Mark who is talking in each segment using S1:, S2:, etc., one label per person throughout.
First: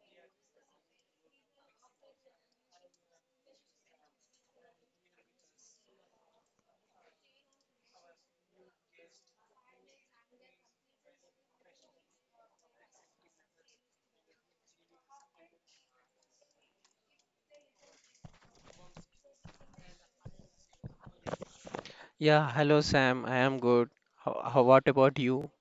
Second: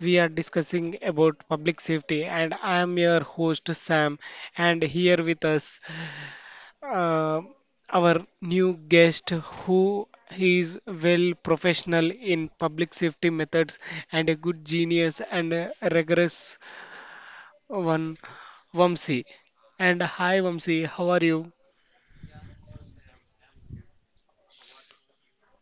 S1: we are discussing about public safety and I am your host Sam and here with us uh, our new guest who is well professional in public safety methods and a good genius and a rigorous one Vamsi. And hi Vamsi, how are you?
S2: Yeah, hello Sam. I am good. How what about you?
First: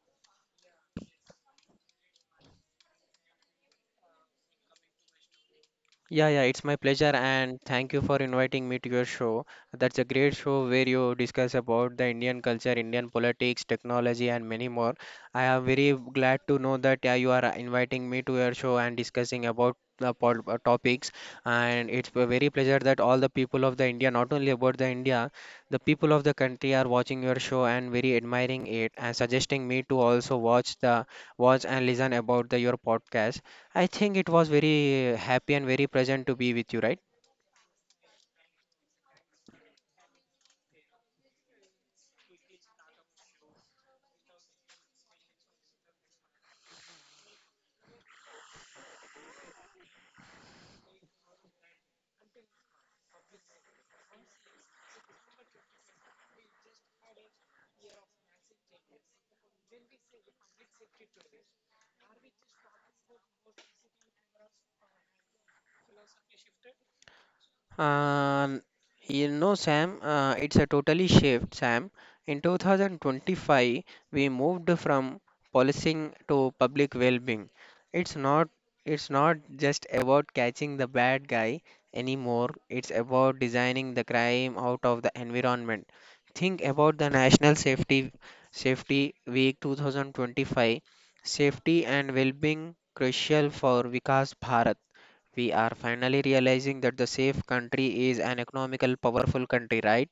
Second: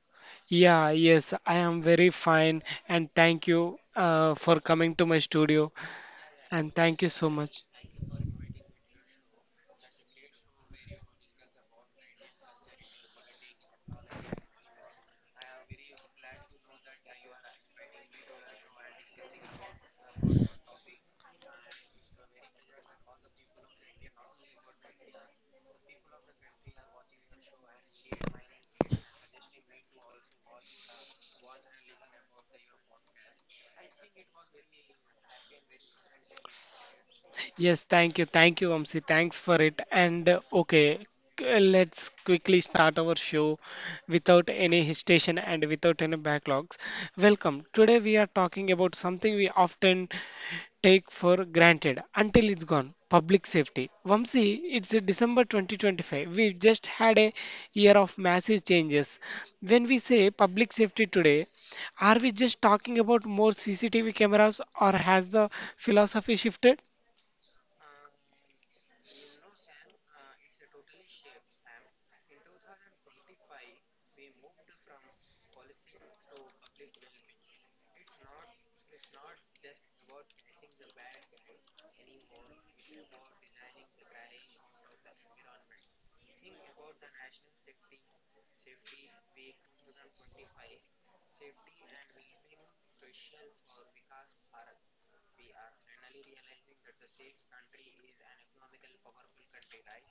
S1: Yeah, yes, I am very fine and thank you for coming to my studio
S2: Yeah, yeah, it's
S1: and
S2: my
S1: thank you
S2: pleasure
S1: so
S2: and
S1: much.
S2: thank you for inviting me to your show. That's a great show where you discuss about the Indian culture, Indian politics, technology, and many more. I am very glad to know that you are inviting me to your show and discussing about the topics. And it's a very pleasure that all the people of the India, not only about the India, the people of the country are watching your show and very admiring it and suggesting me to also watch and listen about the your podcast. I think it was very happy and very pleasant to be with you, right?
S1: Yes, thank you, Vamsi. Thanks for it. And okay, let's quickly start our show without any hesitation and without any backlogs. Welcome. Today we are talking about something we often take for granted until it's gone. Public safety. Vamsi, it's a December 2025. We've just had a year of massive changes. When we say public safety today, are we just talking about more CCTV cameras or has the philosophy shifted?
S2: Um, Sam, it's a totally shift, Sam. In 2025, we moved from policing to public well-being. It's not it's not just about catching the bad guy anymore. It's about designing the crime out of the environment. Think about the National Safety Week 2025. Safety and well-being crucial for Vikas Bharat. We are finally realizing that the safe country is an economical powerful country, right?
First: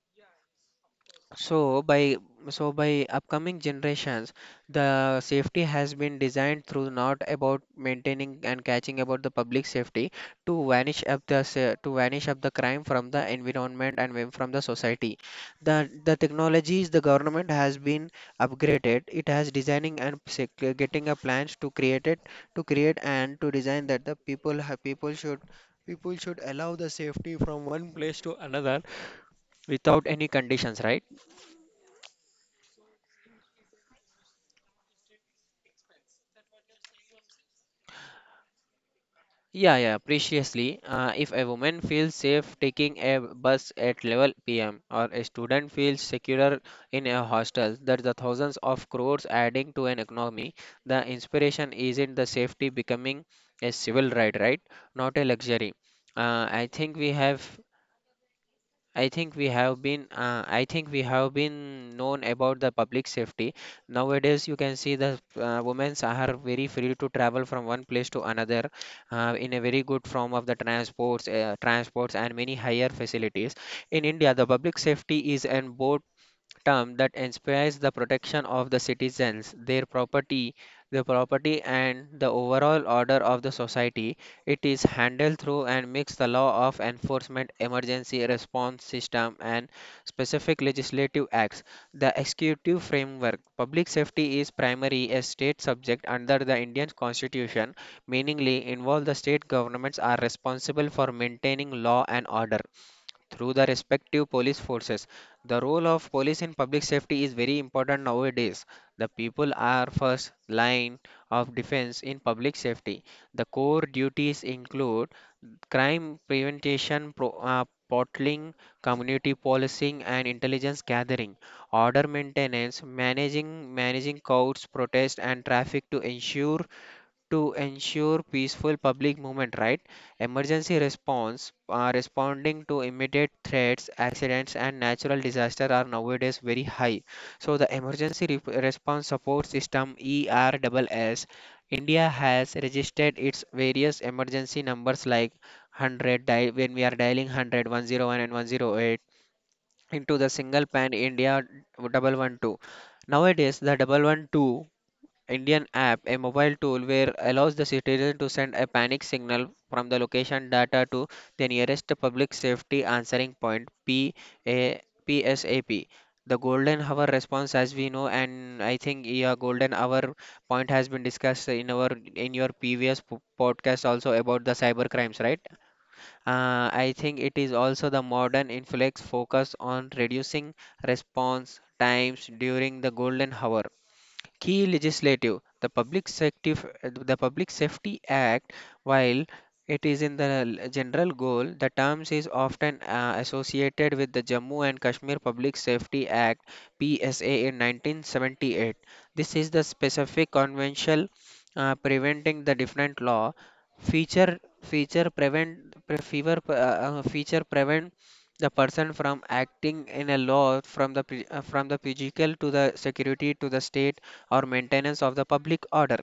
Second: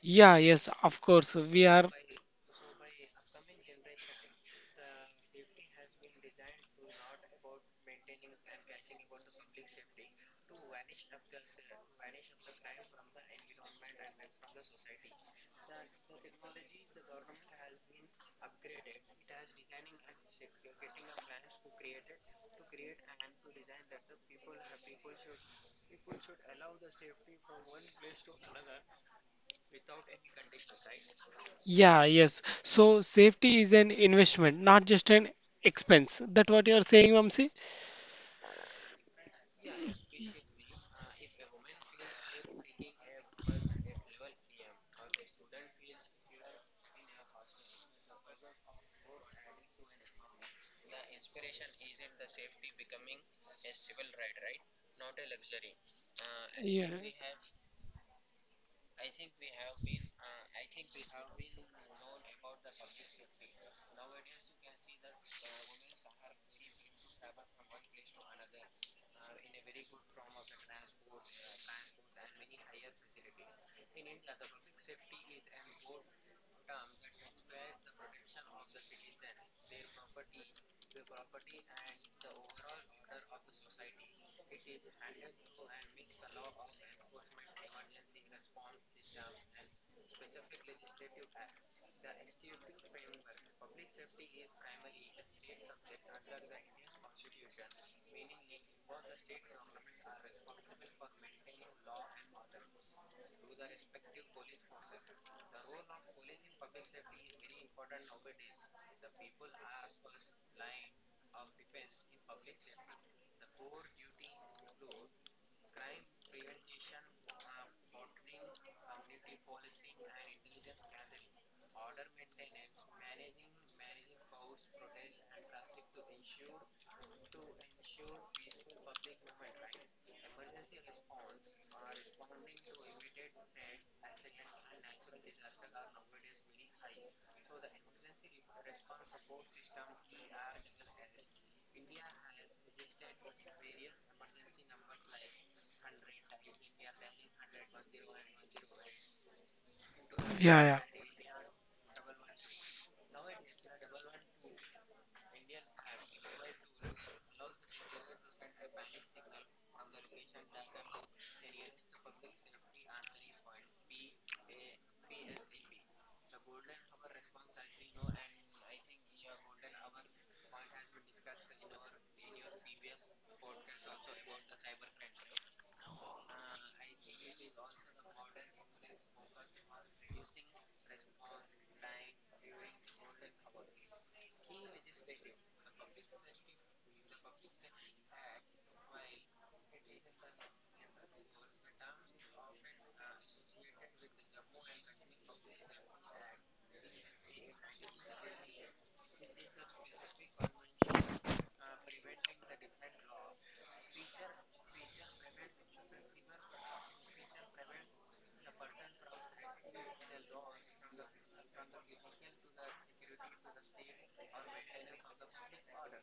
S1: Yeah, yes, of course. We
S2: So
S1: are.
S2: by so by upcoming generations, the safety has been designed through not about maintaining and catching about the public safety to vanish up the crime from the environment and from the society. The technologies the government has been upgraded. It has designing and getting a plans to create and to design that the people should allow the safety from one place to another without any conditions, right?
S1: Yeah, yes. So safety is an investment, not just an expense. That what you're saying, Vamsi?
S2: Yeah, yeah, preciously. If a woman feels safe taking a bus at 11 p.m. or a student feels secure in a hostel, that's the thousands of crores adding to an economy. The inspiration isn't the safety becoming a civil right, right? Not a luxury. I
S1: Yeah.
S2: think we have I think we have been I think we have been known about the public safety. Nowadays, you can see the women are very free to travel from one place to another in a very good form of the transports and many higher facilities. In India, the public safety is an board term that inspires the protection of the citizens, the property and the overall order of the society. It is handled through and mix the law of enforcement, emergency response system and specific legislative acts. The executive framework. Public safety is primary a state subject under the Indian Constitution, meaningly involve the state governments are responsible for maintaining law and order through the respective police forces. The role of police in public safety is very important nowadays. The people are first line of defense in public safety. The core duties include crime prevention, portling, community policing, and intelligence gathering, order maintenance, managing crowds, protest, and traffic to ensure peaceful public movement, right? Emergency response, responding to immediate threats, accidents, and natural disasters are nowadays very high. So, the Emergency Response Support System ERSS, India has registered its various emergency numbers like 100 dial when we are dialing 100, 101, and 108 into the
S1: Yeah,
S2: single
S1: yeah,
S2: pan India 112. Nowadays, the 112 Indian app, a mobile tool where allows the citizen to send a panic signal from the location data to the nearest public safety answering point (P.A.P.S.A.P). The golden hour response, as we know, and I think yeah, golden hour point has been discussed in your previous podcast also about the cyber crimes, right? I think it is also the modern inflex focus on reducing response times during the golden hour key legislative the public safety act while it is in the general goal, the terms is often associated with the Jammu and Kashmir Public Safety Act PSA in 1978. This is the specific conventional preventing the different law feature prevent pre- fever feature prevent the person from acting in a law from the physical to the security to the state or maintenance of the public order.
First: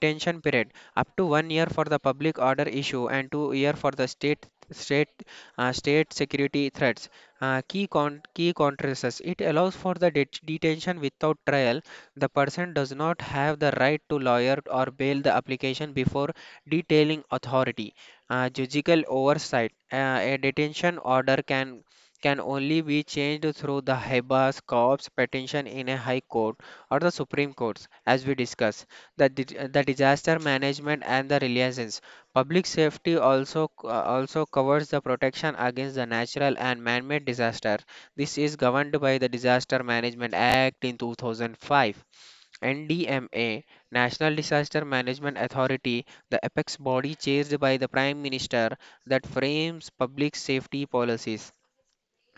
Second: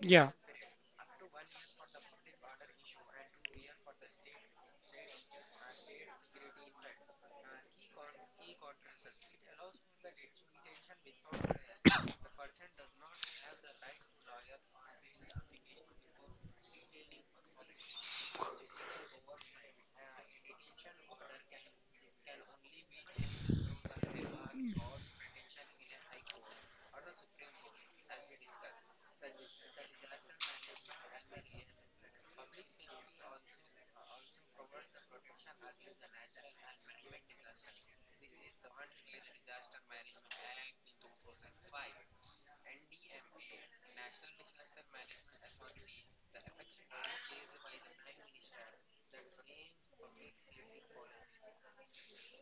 S1: yeah,
S2: period up to 1 year for the public order issue and 2 year for the state state security threats. Key contrasts, it allows for the detention without trial. The person does not have the right to lawyer or bail the application before detailing authority. Judicial oversight, a detention order can only be changed through the habeas corpus petition in a high court or the Supreme Courts, as we discuss. The disaster management and the resilience. Public safety also covers the protection against the natural and man-made disaster. This is governed by the Disaster Management Act in 2005. NDMA, National Disaster Management Authority, the apex body chaired by the Prime Minister that frames public safety policies.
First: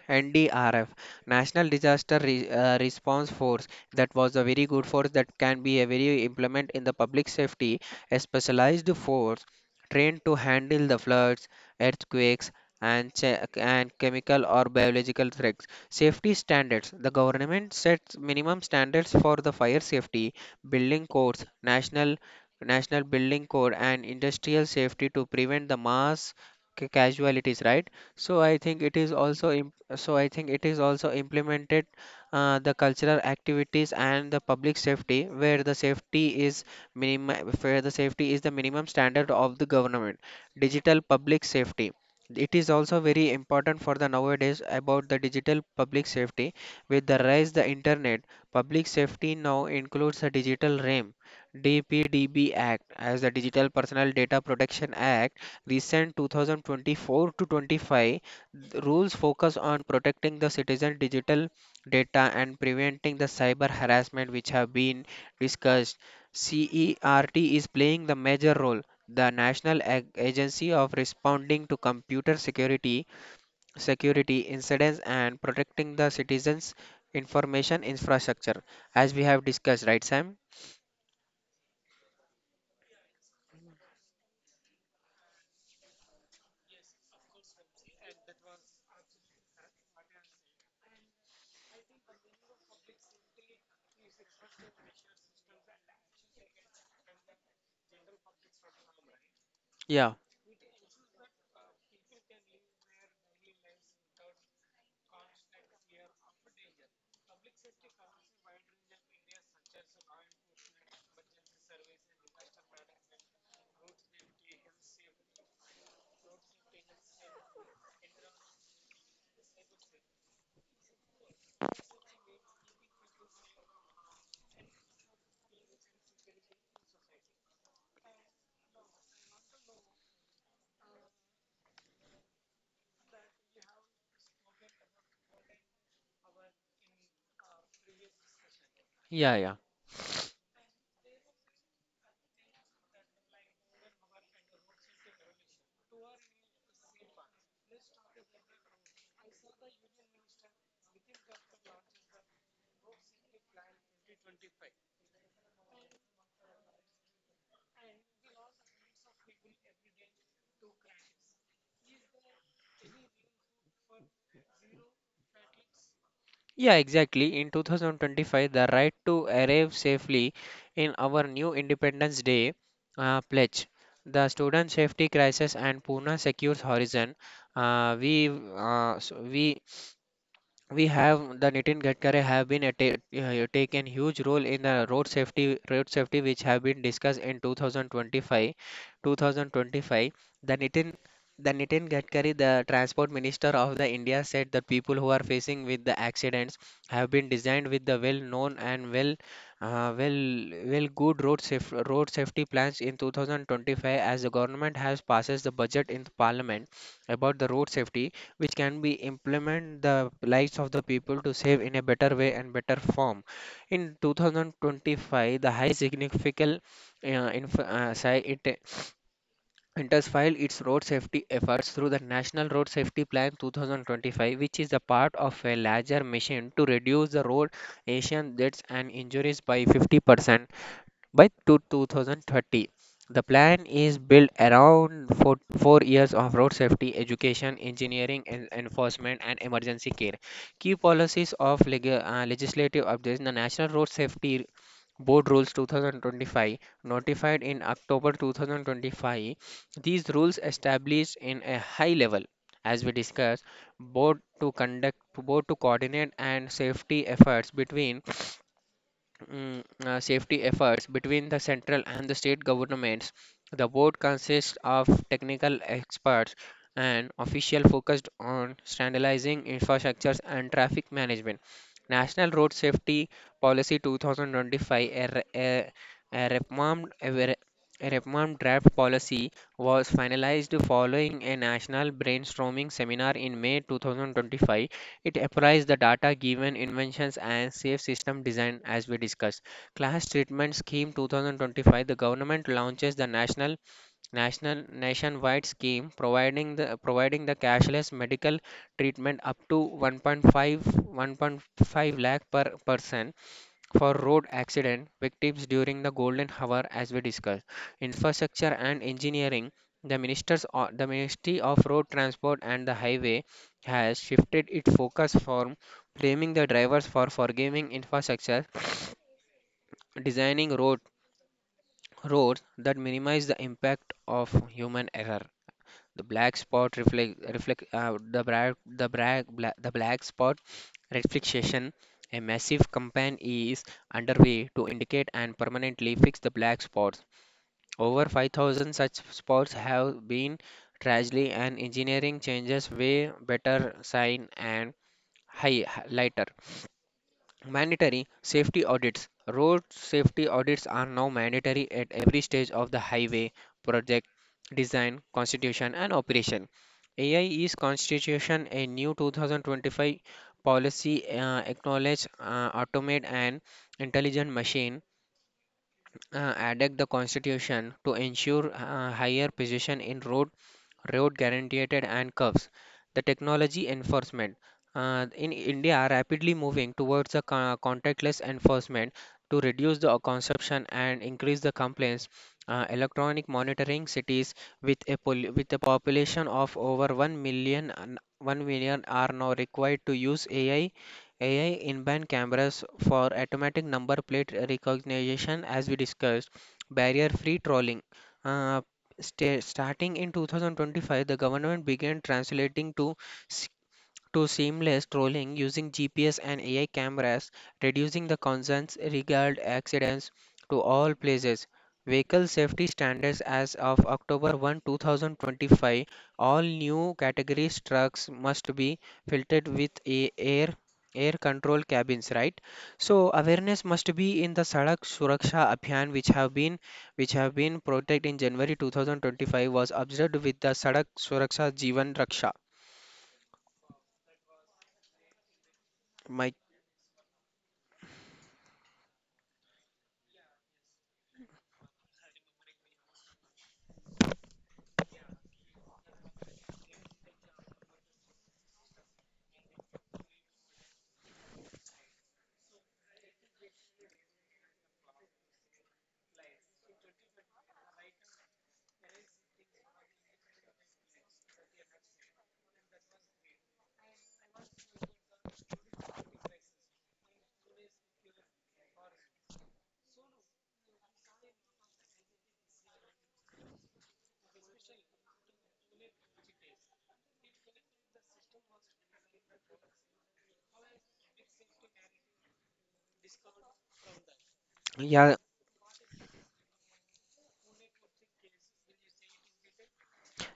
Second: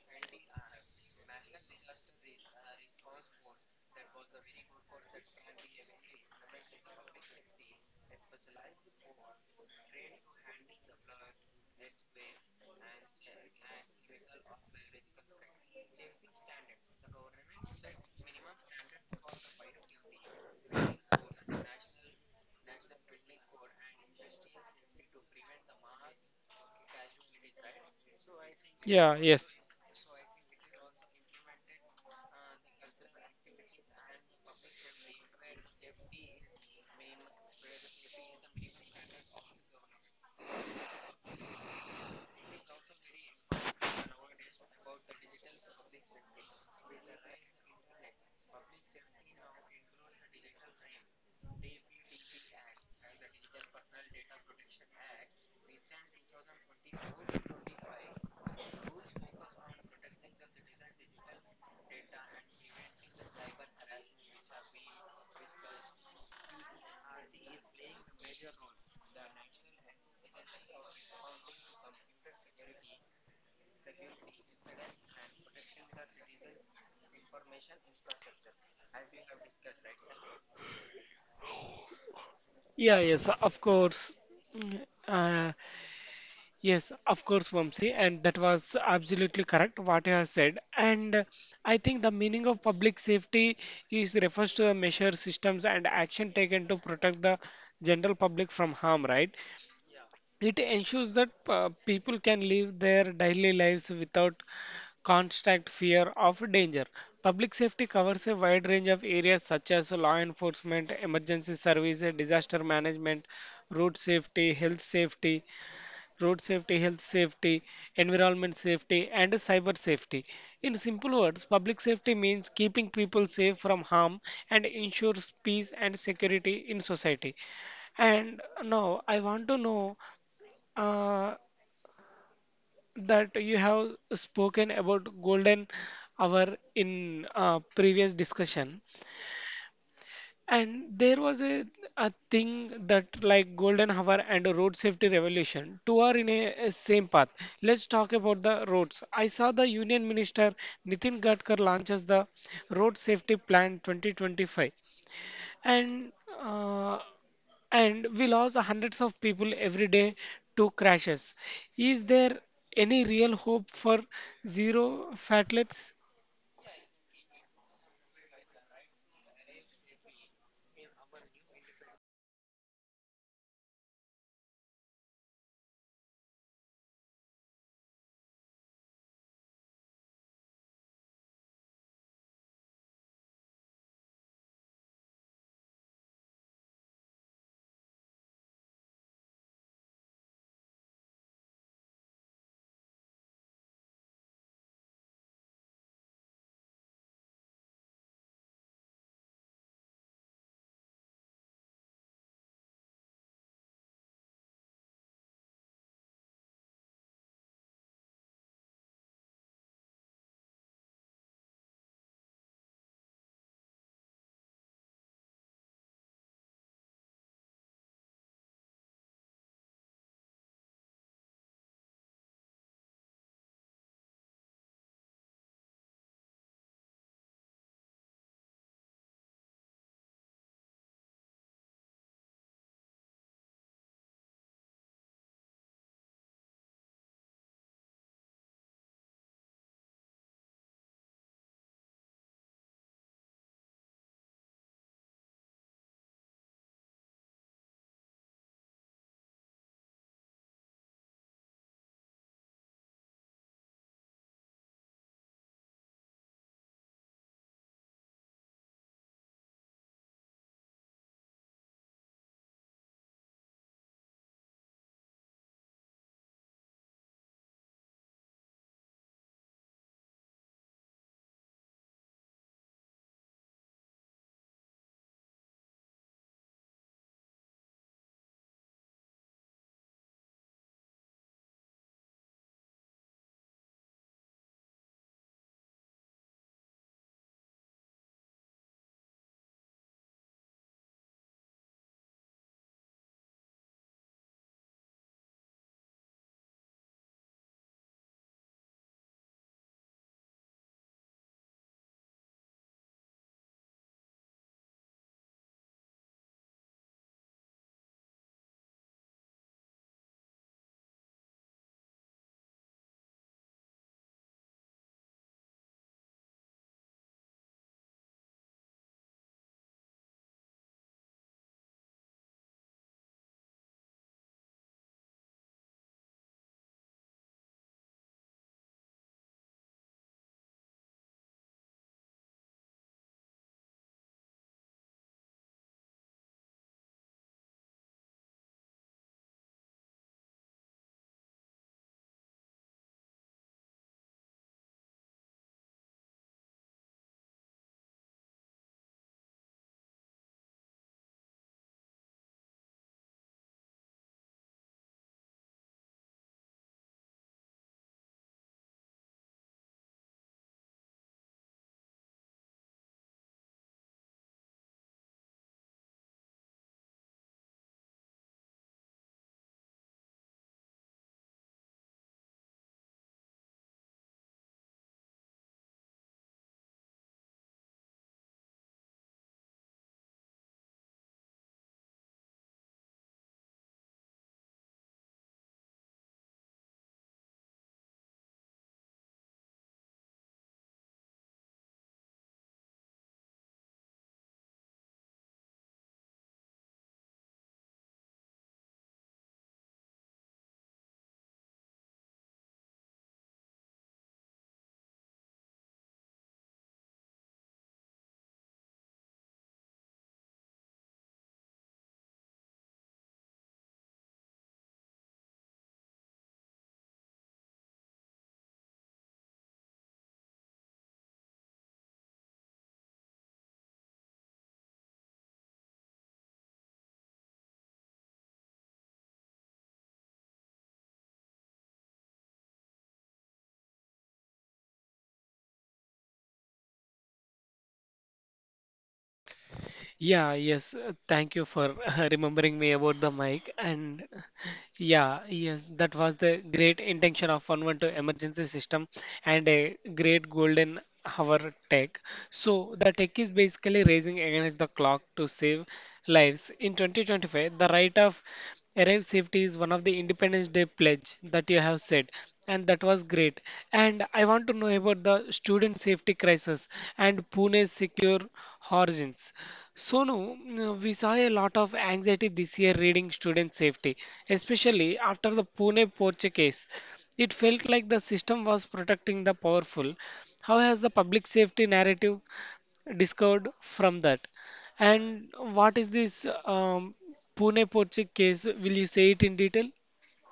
S2: NDRF, National Disaster Response Force, that was a very good force that can be a very implement in the public safety, a specialized force trained to handle the floods, earthquakes, and and chemical or biological threats. Safety standards: the government sets minimum standards for the fire safety, building codes, national building code, and industrial safety to prevent the mass casualties. Right. So I think it is
S1: yeah, yes,
S2: also so I think it is also implemented, the cultural activities and the public safety where the safety is minimum where the safety is the minimum standard of the government. Digital public safety. It is also very important for the nowadays about the digital public safety. With the rise the internet, public safety now includes the digital realm. DPDB Act as the Digital Personal Data Protection Act recent 2024 to 25, the rules focus on protecting the citizen digital data and preventing the cyber harassment which have been discussed. CERT is playing the major role. The National Agency of Responding to Computer Security, Security Incidents and Protecting the Citizens Information Infrastructure, as we have discussed, right, Sam?
S1: yeah, yes, of course. Mm. Yes, of course, Vamsi, and that was absolutely correct what you have said. And I think the meaning of public safety is refers to the measures, systems, and action taken to protect the general public from harm, right?
S2: Yeah,
S1: It ensures that people can live their daily lives without constant fear of danger. Public safety covers a wide range of areas such as law enforcement, emergency services, disaster management, road safety, health safety, road safety, health safety, environment safety, and cyber safety. In simple words, public safety means keeping people safe from harm and ensures peace and security in society. And now I want to know. Uh, that you have spoken about golden hour in previous discussion
S2: yeah, yeah.
S1: and there was a thing that like golden hour and road safety revolution two are in a same path. Let's talk about the roads. I saw the union minister nitin gadkar launches the road safety plan 2025 and uh, and we lost hundreds of people every day to crashes. Is there any real hope for zero fatalities?
S2: Yeah, exactly. In 2025, the right to arrive safely in our new Independence Day pledge, the student safety crisis and Pune secures horizon. We so we have the Nitin Gadkari have been taken huge role in the road safety which have been discussed in 2025. The Nitin the Nitin Gadkari, the transport minister of the India, said that people who are facing with the accidents have been designed with the well known and uh, well well good road safety plans in 2025, as the government has passes the budget in the parliament about the road safety, which can be implement the lives of the people to save in a better way and better form. In 2025, the high significant uh, it intensified its road safety efforts through the National Road Safety Plan 2025, which is the part of a larger mission to reduce the road accident deaths and injuries by 50%. By to 2030, the plan is built around 4 years of road safety education, engineering, and enforcement, and emergency care. Key policies of legislative updates. The National Road Safety Board Rules 2025, notified in October 2025, these rules established in a high level, as we discussed, board to coordinate and safety efforts between mm, the central and the state governments. The board consists of technical experts and official focused on standardizing infrastructures and traffic management. National Road Safety Policy 2025, a, re- a reformed a ver- a reformed draft policy was finalized following a national brainstorming seminar in May 2025. It applies the data given inventions and safe system design as we discussed. Class Treatment Scheme 2025. The government launches the national nationwide scheme providing the cashless medical treatment up to 1.5 lakh per person for road accident victims during the golden hour as we discussed. Infrastructure and engineering, the ministry of road transport and the highway has shifted its focus from blaming the drivers for forgiving infrastructure, designing roads that minimize the impact of human error. The black spot reflect reflect uh, the black the black spot reflection. A massive campaign is underway to indicate and permanently fix the black spots. Over 5,000 such spots have been tragedy and engineering changes way better sign and highlighter. Mandatory safety audits. Road safety audits are now mandatory at every stage of the highway project design, constitution, and operation. AI is constitution a new 2025 policy, acknowledge, automate and intelligent machine, attacked the constitution to ensure, higher position in road guaranteed and curves the technology enforcement, in india are rapidly moving towards a contactless enforcement to reduce the consumption and increase the complaints. Electronic monitoring cities with a with a population of over one million and one million are now required to use AI inbound cameras for automatic number plate recognition, as we discussed, barrier free trolling. Uh, Starting in 2025, the government began translating to seamless trolling using GPS and AI cameras, reducing the concerns regard accidents to all places. Vehicle safety standards as of October 1, 2025, all new categories trucks must be filtered with a air control cabins, right? So awareness must be in the sadak suraksha abhiyan, which have been protected in january 2025, was observed with the sadak suraksha jeevan raksha my
S1: Yeah, yes. Thank you for remembering me about the mic. And yeah, yes, that was the great intention of 112 emergency system and a great golden hour tech. So the tech is basically racing against the clock to save lives. In 2025, the right of arrive safety is one of the Independence Day pledge that you have said, and that was great. And I want to know about the student safety crisis and Pune's secure origins. Sonu, we saw a lot of anxiety this year reading student safety, especially after the Pune Porche case. It felt like the system was protecting the powerful. How has the public safety narrative discovered from that?
S2: yeah.
S1: And what is this Pune Porche case? Will you say it in detail?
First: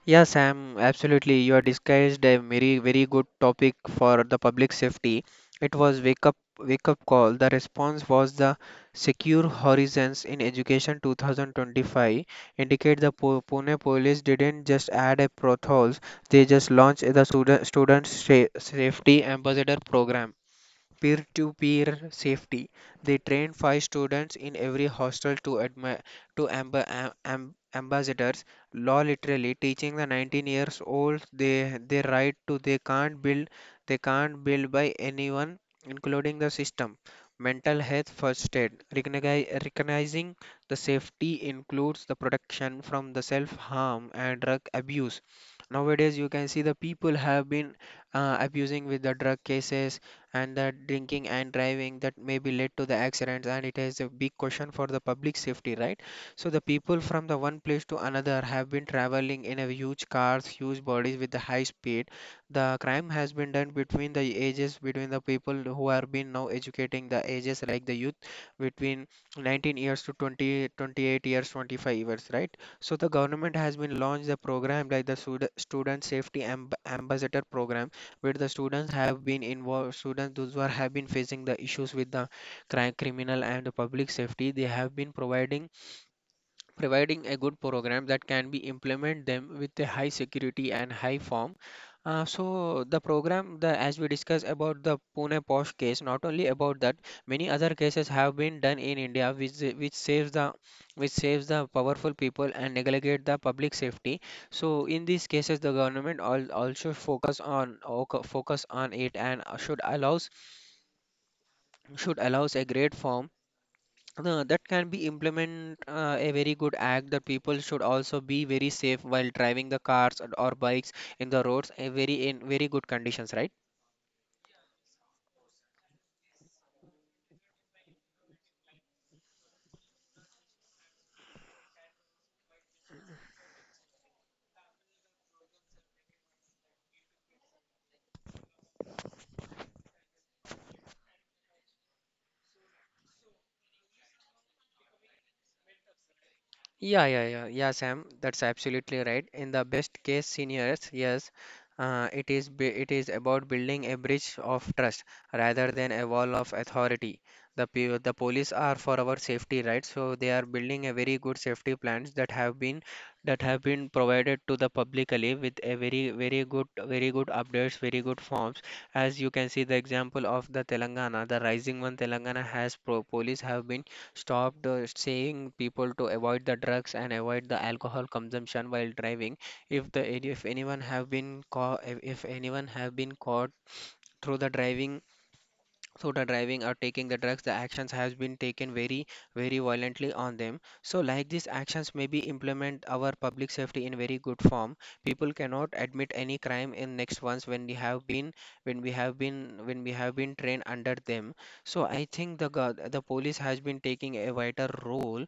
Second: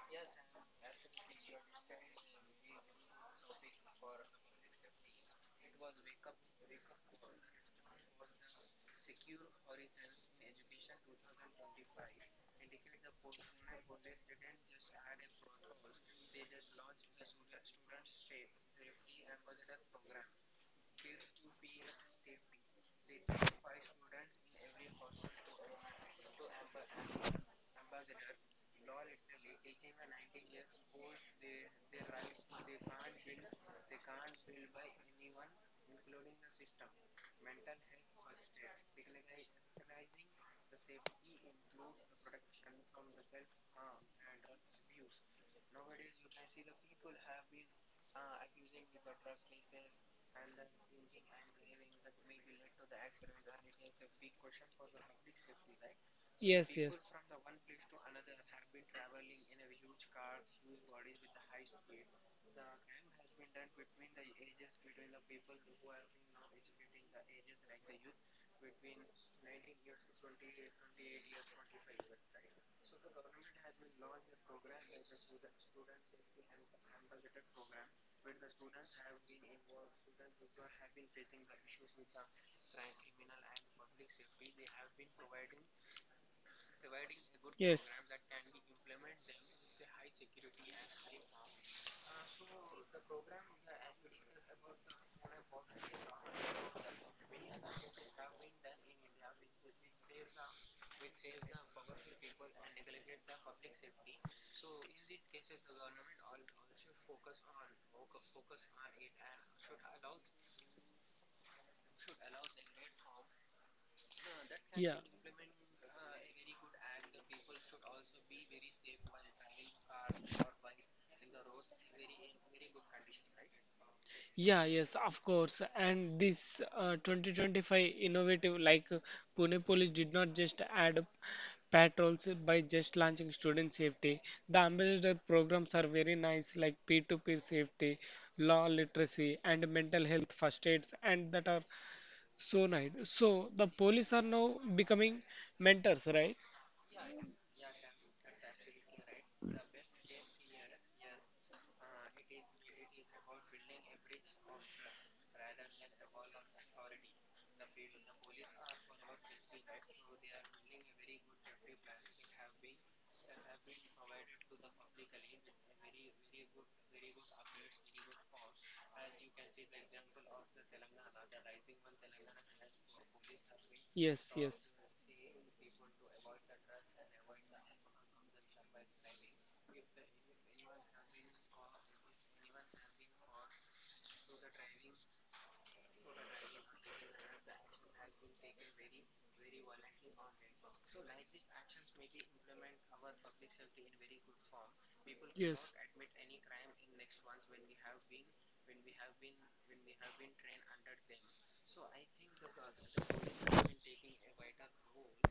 S2: Yeah, Sam, absolutely. You have discussed a very, very good topic for the public safety. It was wake up call. The response was the Secure Horizons in Education 2025 indicate the Pune police didn't just add a potholes, they just launched the student safety ambassador program, peer to peer safety. They trained 5 students in every hostel to ambassadors, law literally teaching the 19 years olds they right to they can't build by anyone including the system. Mental health first aid. Recognizing the safety includes the protection from the self harm and drug abuse. Nowadays you can see the people have been, abusing with the drug cases and the drinking and driving that may be led to the accidents, and it is a big question for the public safety, right? So the
S1: Yes,
S2: people
S1: yes.
S2: from the one place to another have been traveling in a huge cars, huge bodies with the high speed. The crime has been done between the ages, between the people who are been now educating the ages like the youth between 19 years to 20 28 years 25 years, right? So the government has been launched a program like the student safety ambassador program, where the students have been involved, students those who are, have been facing the issues with the crime criminal and the public safety, they have been providing a good
S1: Yes.
S2: program that can be implement them with a high security and high form. So the program, the, as we discussed about the Pune Posh case, not only about that, many other cases have been done in India, which saves the powerful people and neglect the public safety. So in these cases, the government al also focus on focus on it and should allows a great form, no, that can be implement, a very good act that people should also be very safe while driving the cars and- or bikes in the roads, a very, in very good conditions, right?
S1: Yeah, yes, of course. And this 2025 innovative, like Pune Police did not just add up patrols by just launching student safety. The ambassador programs are very nice, like peer-to-peer safety, law literacy, and mental health first aids, and that are so nice. So the police are now becoming mentors, right?
S2: Yeah, yeah, yeah, yeah, Sam. That's absolutely right. In the best case scenarios, yes, it is about building a bridge of trust rather than a wall of authority. The police are for our safety, right? So they are building a very good safety plans that have been provided to the publicly with a very, very good, very good updates, very good forms. As you can see, the example of the Telangana, the Rising One Telangana has pro police have been
S1: Yes,
S2: stopped,
S1: yes,
S2: saying people to avoid the drugs and avoid the alcohol consumption while driving. If the, if anyone have been caught, if anyone have been caught through the driving, or taking the drugs, the actions has been taken very very violently on them. So like these actions may be implement our public safety in very good form. People cannot
S1: yes.
S2: admit any crime in next ones when we have been when we have been trained under them. So I think the the police has been taking a vital role,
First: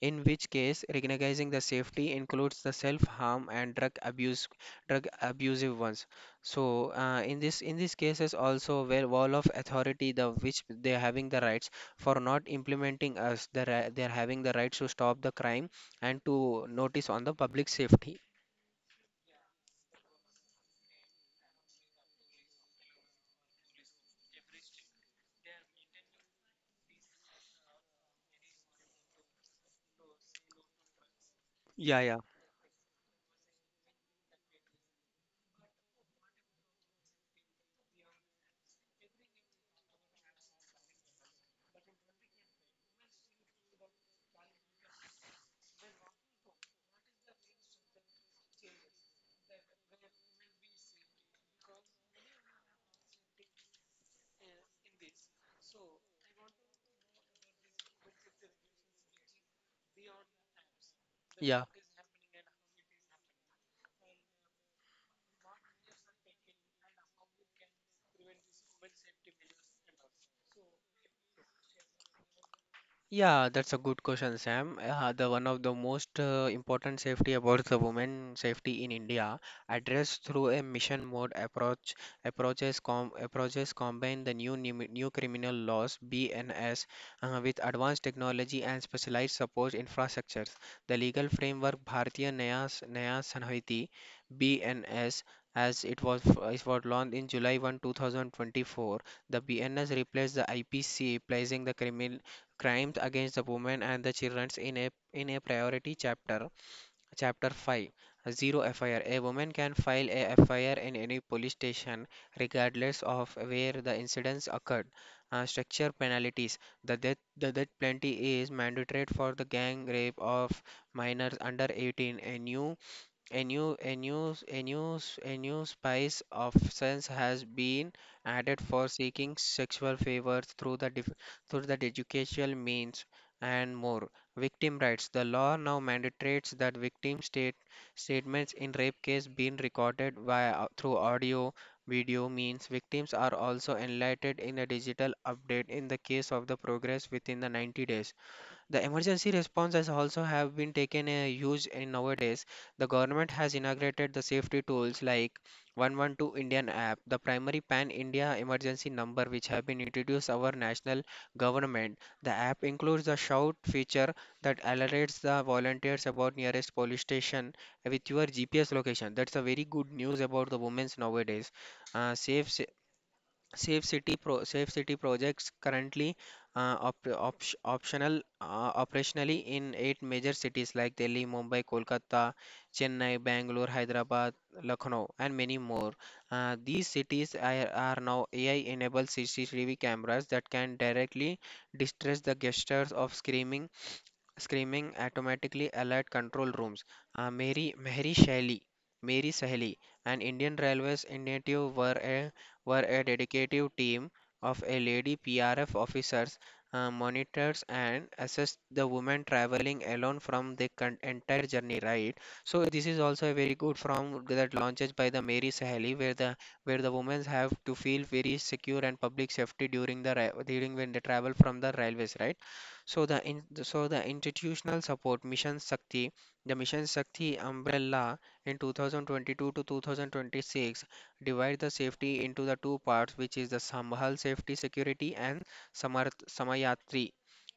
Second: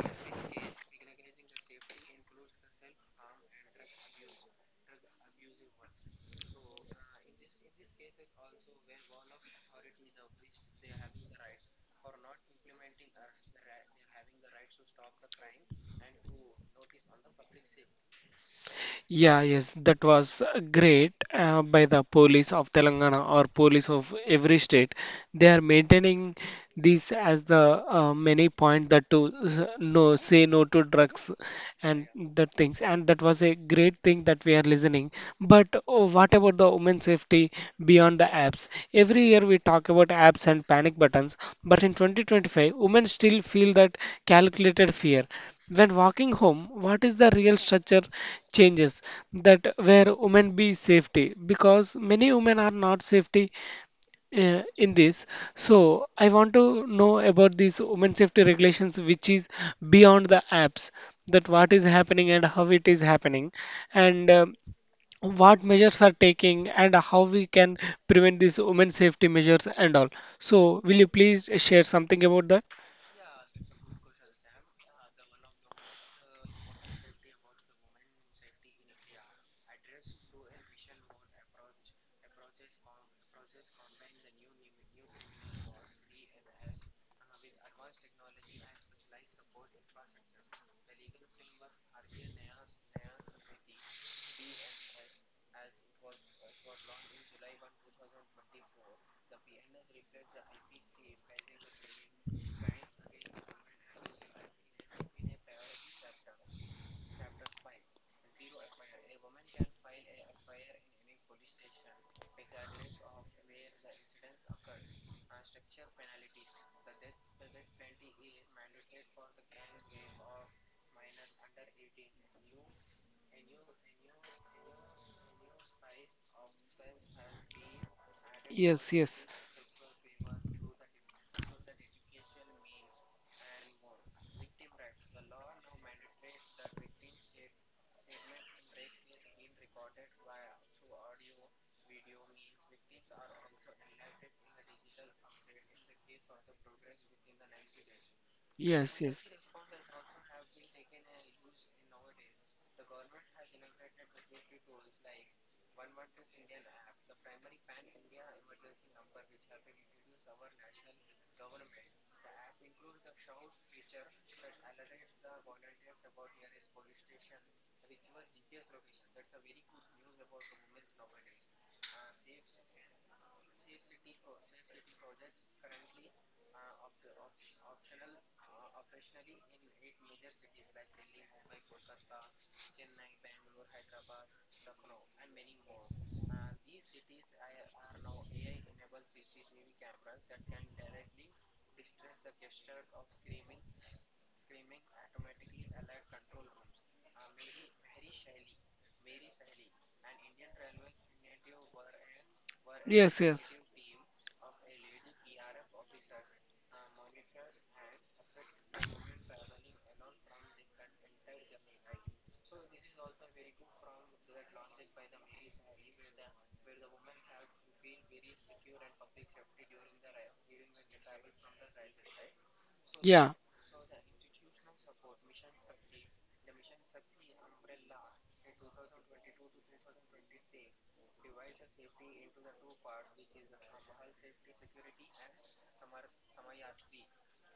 S2: in which case recognizing the safety includes the self harm and drug abuse, drug abusive ones. So, in this, in these cases also, where wall of authority, the which they are having the rights for not implementing us the they are having the rights to stop the crime and to notice on the public safety.
S1: Yeah, yes, that was great by the police of Telangana or police of every state. They are maintaining this as the many point that to no say no to drugs
S2: Yeah,
S1: and
S2: yeah,
S1: that things and that was a great thing that we are listening. But oh, what about the women's safety beyond the apps? Every year we talk about apps and panic buttons, but in 2025 women still feel that calculated fear when walking home. What is the real structure changes that where women be safety, because many women are not safety in this. So I want to know about these women safety regulations, which is beyond the apps. That
S2: yeah.
S1: what is happening and how it is happening, and what measures are taking, and how we can prevent these women safety measures and all. So will you please share something about that?
S2: Yeah, that's a good question, Sam. The one of the most, important safety about the women safety in India addressed through a mission mode approach, approaches combine the new new criminal laws BNS, with advanced technology and specialized support infrastructures. The legal framework Bharatiya Nya Sanhiti, BNS, as it was launched in July 1, 2024. The BNS replaced the IPC, placing the criminal crimes against the women and the children in a priority chapter 5. Zero fir, a woman can file a fir in any police station regardless of where the incidents occurred. Structure penalties, the death penalty is mandatory for the gang rape of minors under 18. A new, a new, a new, a new spice of sense has been added for
S1: Yes, yes,
S2: seeking sexual favors through the through the educational means and more. Victim rights. The law now mandates that victim statements in rape case being recorded via, through audio, video means. Victims are also enlightened in a digital update in the case of the progress within the 90 days. The
S1: yes, yes,
S2: emergency response has also have been taken a huge in nowadays. The government has inaugurated the safety tools like 112 Indian app, the primary pan-India emergency number which have been introduced our national government. The app includes the shout feature that alerts the volunteers about nearest police station with your GPS location. That's a very good news about the women's nowadays. Uh, safe Safe City pro Safe City projects currently, op op optional, operationally in 8 major cities like Delhi, Mumbai, Kolkata, Chennai, Bangalore, Hyderabad, Lucknow, and many more. These cities are now AI-enabled CCTV cameras that can directly distress the gestures of screaming automatically alert control rooms. Uh, Mary, Mary Shelley, Mary Saheli, and Indian Railways Initiative were a
S1: yes, yes.
S2: dedicated team of a lady PRF officers, monitors, and assessed the woman traveling alone from the entire journey. Right. So this is also a very good from that launches by the Mary Saheli, where the women have to feel very secure and public safety during the during when they travel from the railways. Right. So the
S1: Yeah,
S2: in, so the institutional support, Mission Shakti, the Mission Shakti umbrella in 2022 to 2026 divide the safety into the two parts, which is the Sambhal Safety Security and Samarth, Samayatri.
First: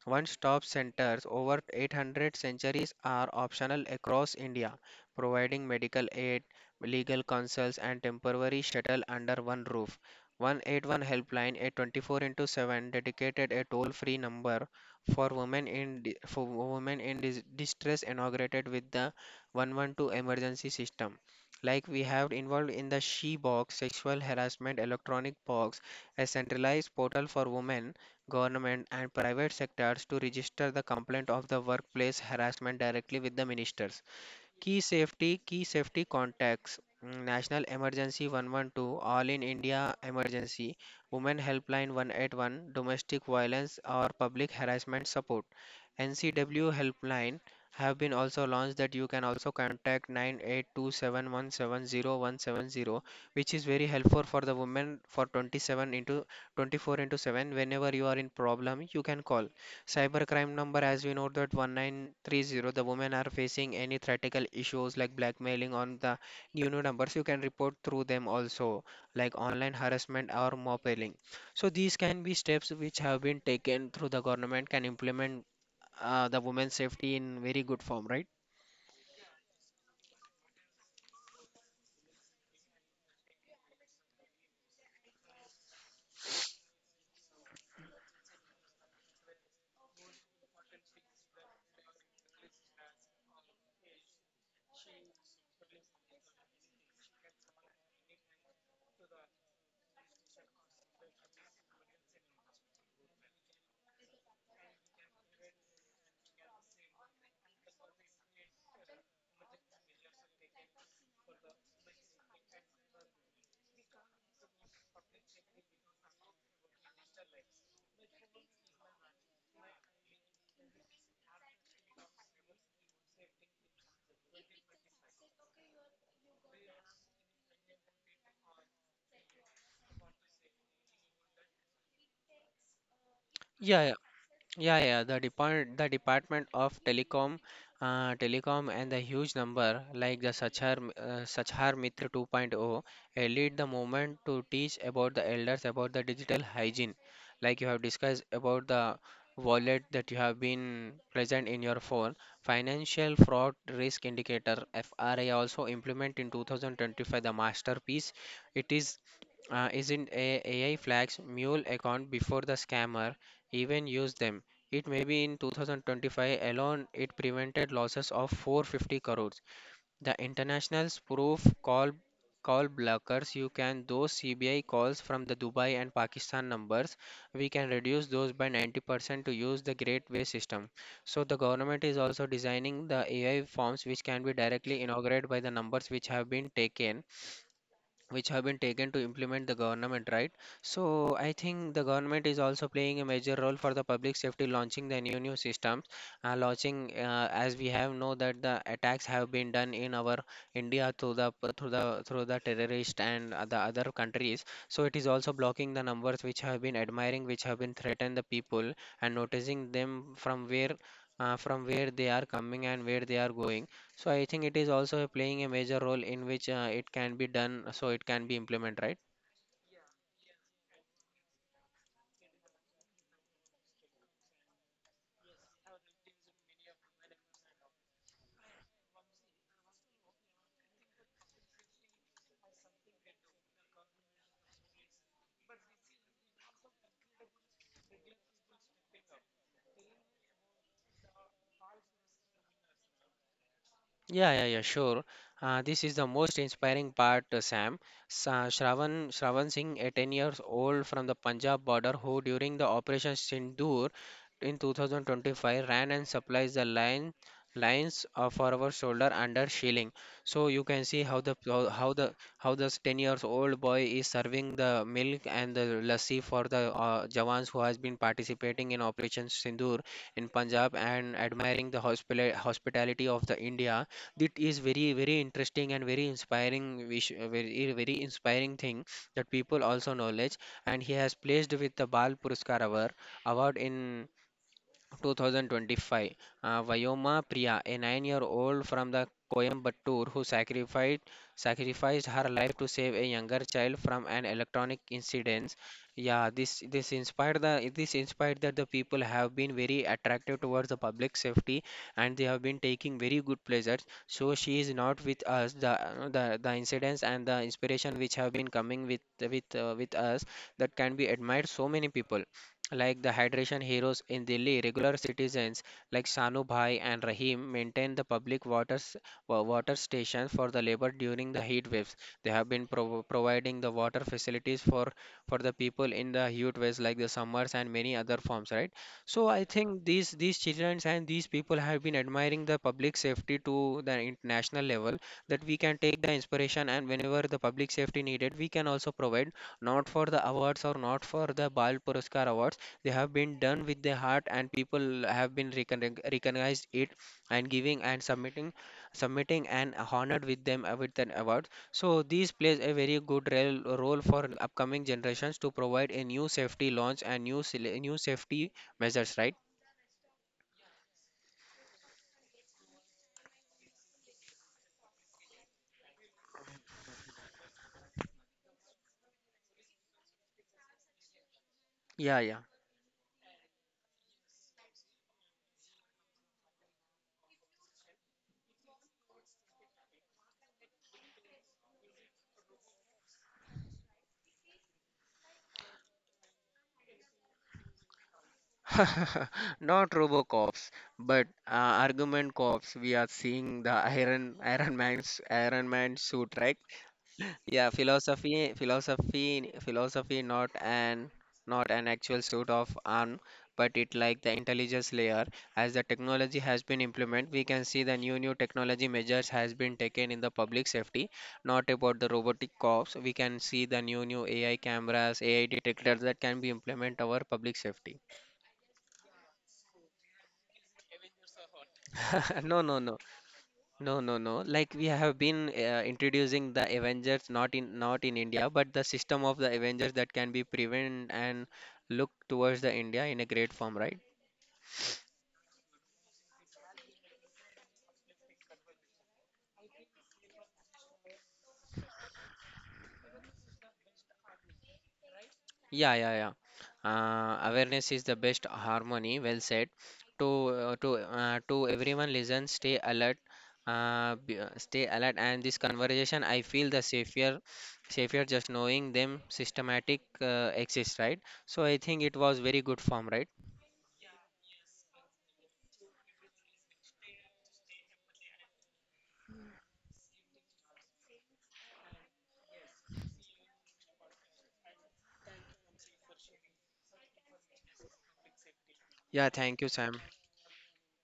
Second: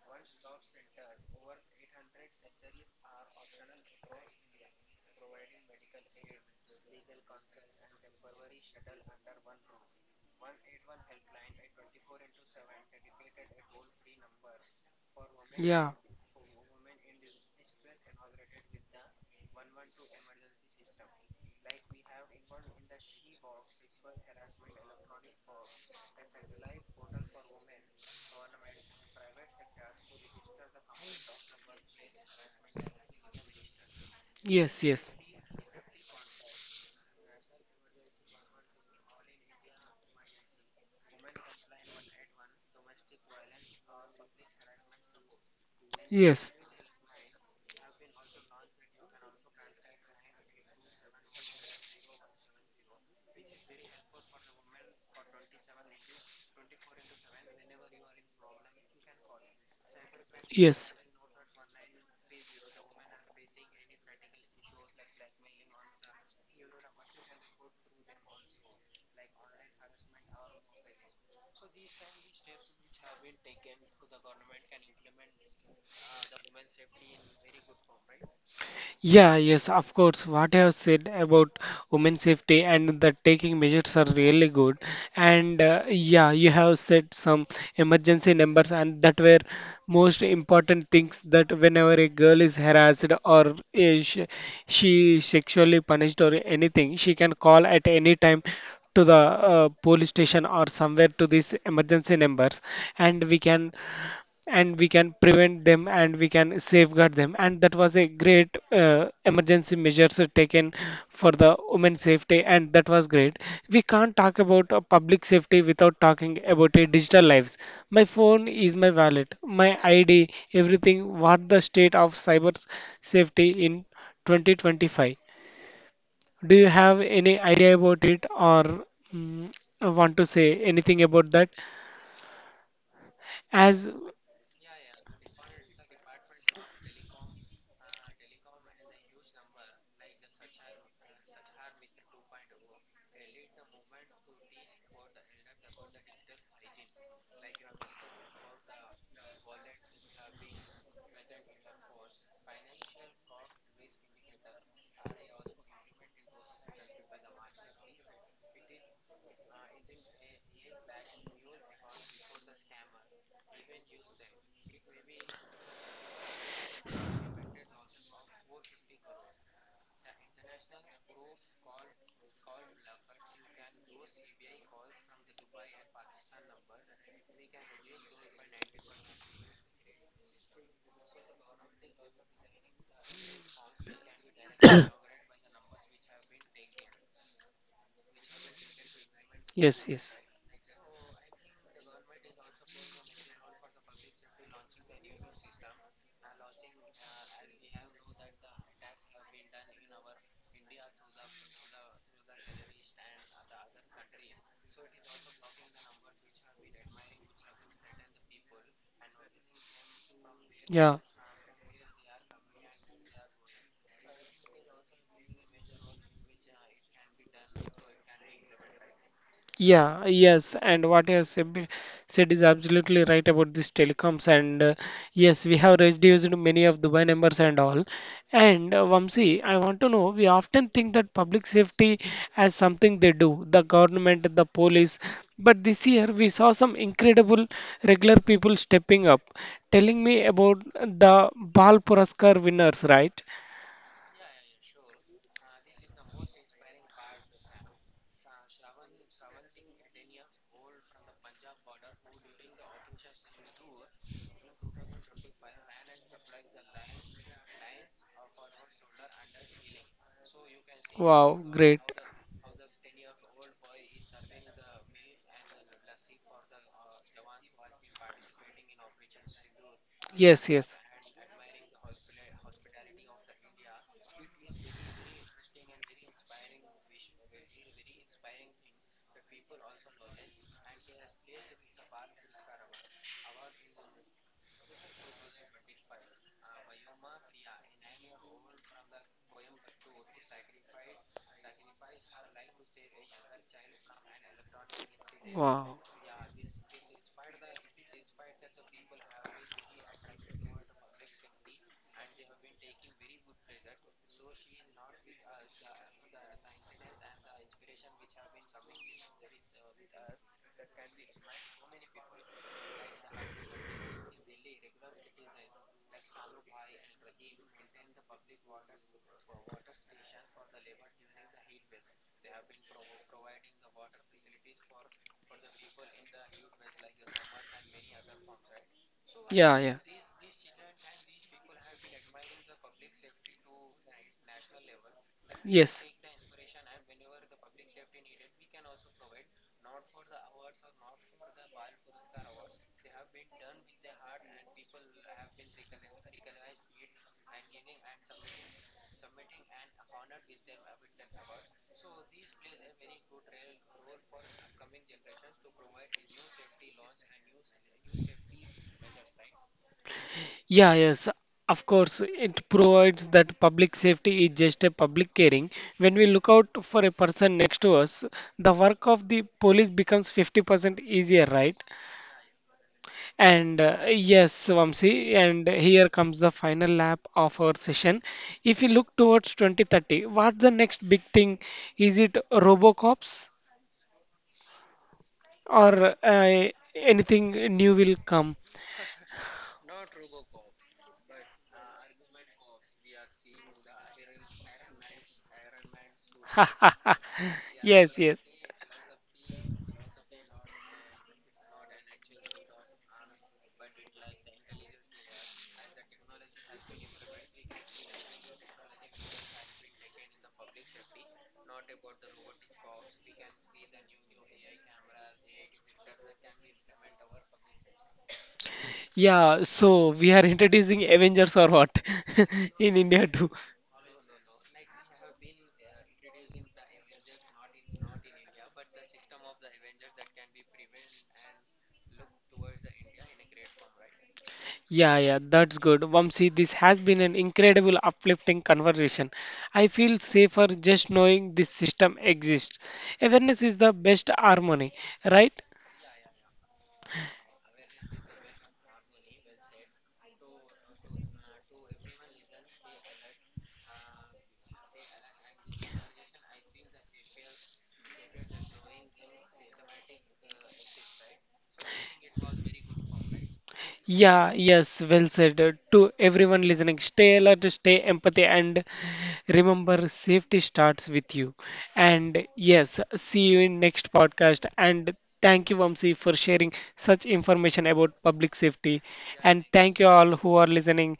S2: One-stop centers, over 800 centuries are optional across India, providing medical aid, legal counsels, and temporary shuttle under one roof. 181 helpline, a 24 into 7 dedicated a toll-free number for women
S1: yeah.
S2: for women in distress, inaugurated with the 112 emergency system, like we have involved in the she box sexual harassment electronic box, a centralized portal for women, government and private sectors to register the complaint of the workplace harassment directly with the ministers.
S1: Yes, yes.
S2: Key safety contacts, mm, National Emergency 112, All in India Emergency, Women Helpline 181, Domestic Violence or Public Harassment Support.
S1: Yes,
S2: NCW Helpline have been also launched that you can also contact 9827170170, which is very helpful for the women for 27 into 24 into 7. Whenever you are in problem, you can call. Cybercrime number,
S1: yes,
S2: as we know, that 1930, the women are facing any theoretical issues like blackmailing on the new numbers. You can report through them also, like online harassment or mobbing. So these can be steps which have been taken through the government can implement, the women's safety in very good form, right?
S1: yeah, yes, of course. What I have said about women safety and the taking measures are really good. And yeah, you have said some emergency numbers, and that were most important things that whenever a girl is harassed or she, she sexually punished or anything, she can call at any time to the police station or somewhere to these emergency numbers and we can and we can prevent them and we can safeguard them and that was a great emergency measures taken for the women's safety and that was great. We can't talk about public safety without talking about a digital lives. My phone is my wallet, my id, everything. What the state of cyber safety in 2025? Do you have any idea about it or mm, want to say anything about that
S2: Yeah,
S1: as?
S2: yeah. Yeah, yeah, the depart the Department of Telecom, Telecom and the huge number like the Sachar Mitra 2.0, lead the movement to teach about the elders about the digital hygiene. Like you have discussed about the wallet that you have been present in your phone. Financial fraud risk indicator FRI also implement in 2025, the masterpiece. It is, isn't a AI flags mule account before the scammer even use them. It may be in 2025 alone it prevented losses of 450 crores. The internationals proof call, call blockers, you can those CBI calls from the Dubai and Pakistan numbers, we can reduce those by 90% to use the great way system. So the government is also designing the AI forms which can be directly inaugurated by the numbers which have been taken to implement the
S1: Yes,
S2: government,
S1: yes,
S2: right? So I think the government is also playing a major role for the public safety, launching the new systems, launching as we have know that the attacks have been done in our India through the through the through the terrorist and the other countries. So it is also blocking the numbers which have been admiring, which have been threatened the people and noticing them from where.
S1: yeah.
S2: From where they are coming and where they are going, so I think it is also playing a major role in which it can be done, so it can be implemented, right?
S1: Yeah, yes, and what you have said said is absolutely right about these telecoms. And yes, we have reduced many of Dubai numbers and all. And Vamsi, I want to know, we often think that public safety as something they do, the government, the police. But this year, we saw some incredible regular people stepping up, telling me about the Bal Puraskar winners, right?
S2: Yeah, yeah, yeah, sure. This is the most inspiring part, Sam. Shravan Singh, a 10 year old years old from the Punjab border, who during the Operation Sindoor in 2025 ran and supplies the lines for our shoulder under shilling. So you can see how the
S1: Wow,
S2: how,
S1: great.
S2: how the how this 10 year old years old boy is serving the milk and the lassi for the Jawans who has been participating in Operation Sindoor in
S1: Yes,
S2: Punjab
S1: yes.
S2: and admiring the hospitality of the India. That is very interesting and very inspiring. We sh- very eh, Very inspiring thing that people also knowledge. And he has placed with the Bal Puruskar Award in 2025. Vayoma Priya, a nine-year-old from the Coimbatore, who sacrificed her life to save a younger child from an electronic incident.
S1: Wow.
S2: Yeah, this inspired that the people have been very attractive towards the public safety and they have been taking very good pleasures. So she is not with us. The incidents and the inspiration which have been coming with us, that can be admired so many people like the hydration heroes in Delhi, regular citizens like Sanu Bhai and Rahim maintain the public water, water stations for the labor during the heat waves. They have been providing the water facilities for the people in the heat waves like the summers and many other forms, right? So I
S1: Yeah, yeah.
S2: think these children and these people have been admiring the public safety to the international level, that we can
S1: Yes.
S2: take the inspiration and whenever the public safety needed, we can also provide, not for the awards or not for the Bal Puruskar awards. They have been done with their heart, and people have been recognized it and giving and submitting and honored with them with an award. So these plays a very good role for upcoming generations to provide a new safety launch and new safety measures. Right?
S1: Yeah, yes, of course, it provides that public safety is just a public caring. When we look out for a person next to us, the work of the police becomes 50% easier, right?
S2: Yeah, yeah.
S1: And yes, Vamsi, and here comes the final lap of our session. If you look towards 2030, what's the next big thing? Is it Robocops or anything new will come?
S2: Not RoboCops, but argument cops. We are seeing the Iron Man's Iron Man suit, right? Yeah,
S1: Yes, yes.
S2: philosophy, not an actual suit of arm, but it like the intelligence layer. As the technology has been implemented, we can see the new technology measures has been taken in the public safety. Not about the robotic cops. We can see the new AI cameras, AI detectors that can be implement our public safety.
S1: Yeah, so we are introducing Avengers or what
S2: No,
S1: in
S2: no, no.
S1: India too.
S2: No, no, no. Like we have been introducing the Avengers, not in India, but the system of the Avengers that can be prevent and look towards the India in a great form, right?
S1: Yeah, yeah, that's good. Vamsi, this has been an incredible, uplifting conversation. I feel safer just knowing this system exists. Awareness is the best harmony, right?
S2: Yeah, yeah, yeah. Awareness is the best harmony. Well said. To everyone, listen, stay alert, stay alert. And this conversation, I feel the safer just knowing them systematic exists, right? So I think it was very good form, right?
S1: Yeah, yes, well said. To everyone listening, stay alert, stay empathy, and remember safety starts with you. And yes, see you in next podcast. And thank you, Vamsi, for sharing such information about public safety.
S2: Yeah,
S1: And
S2: thank you,
S1: thank you
S2: Sam.
S1: all who are listening.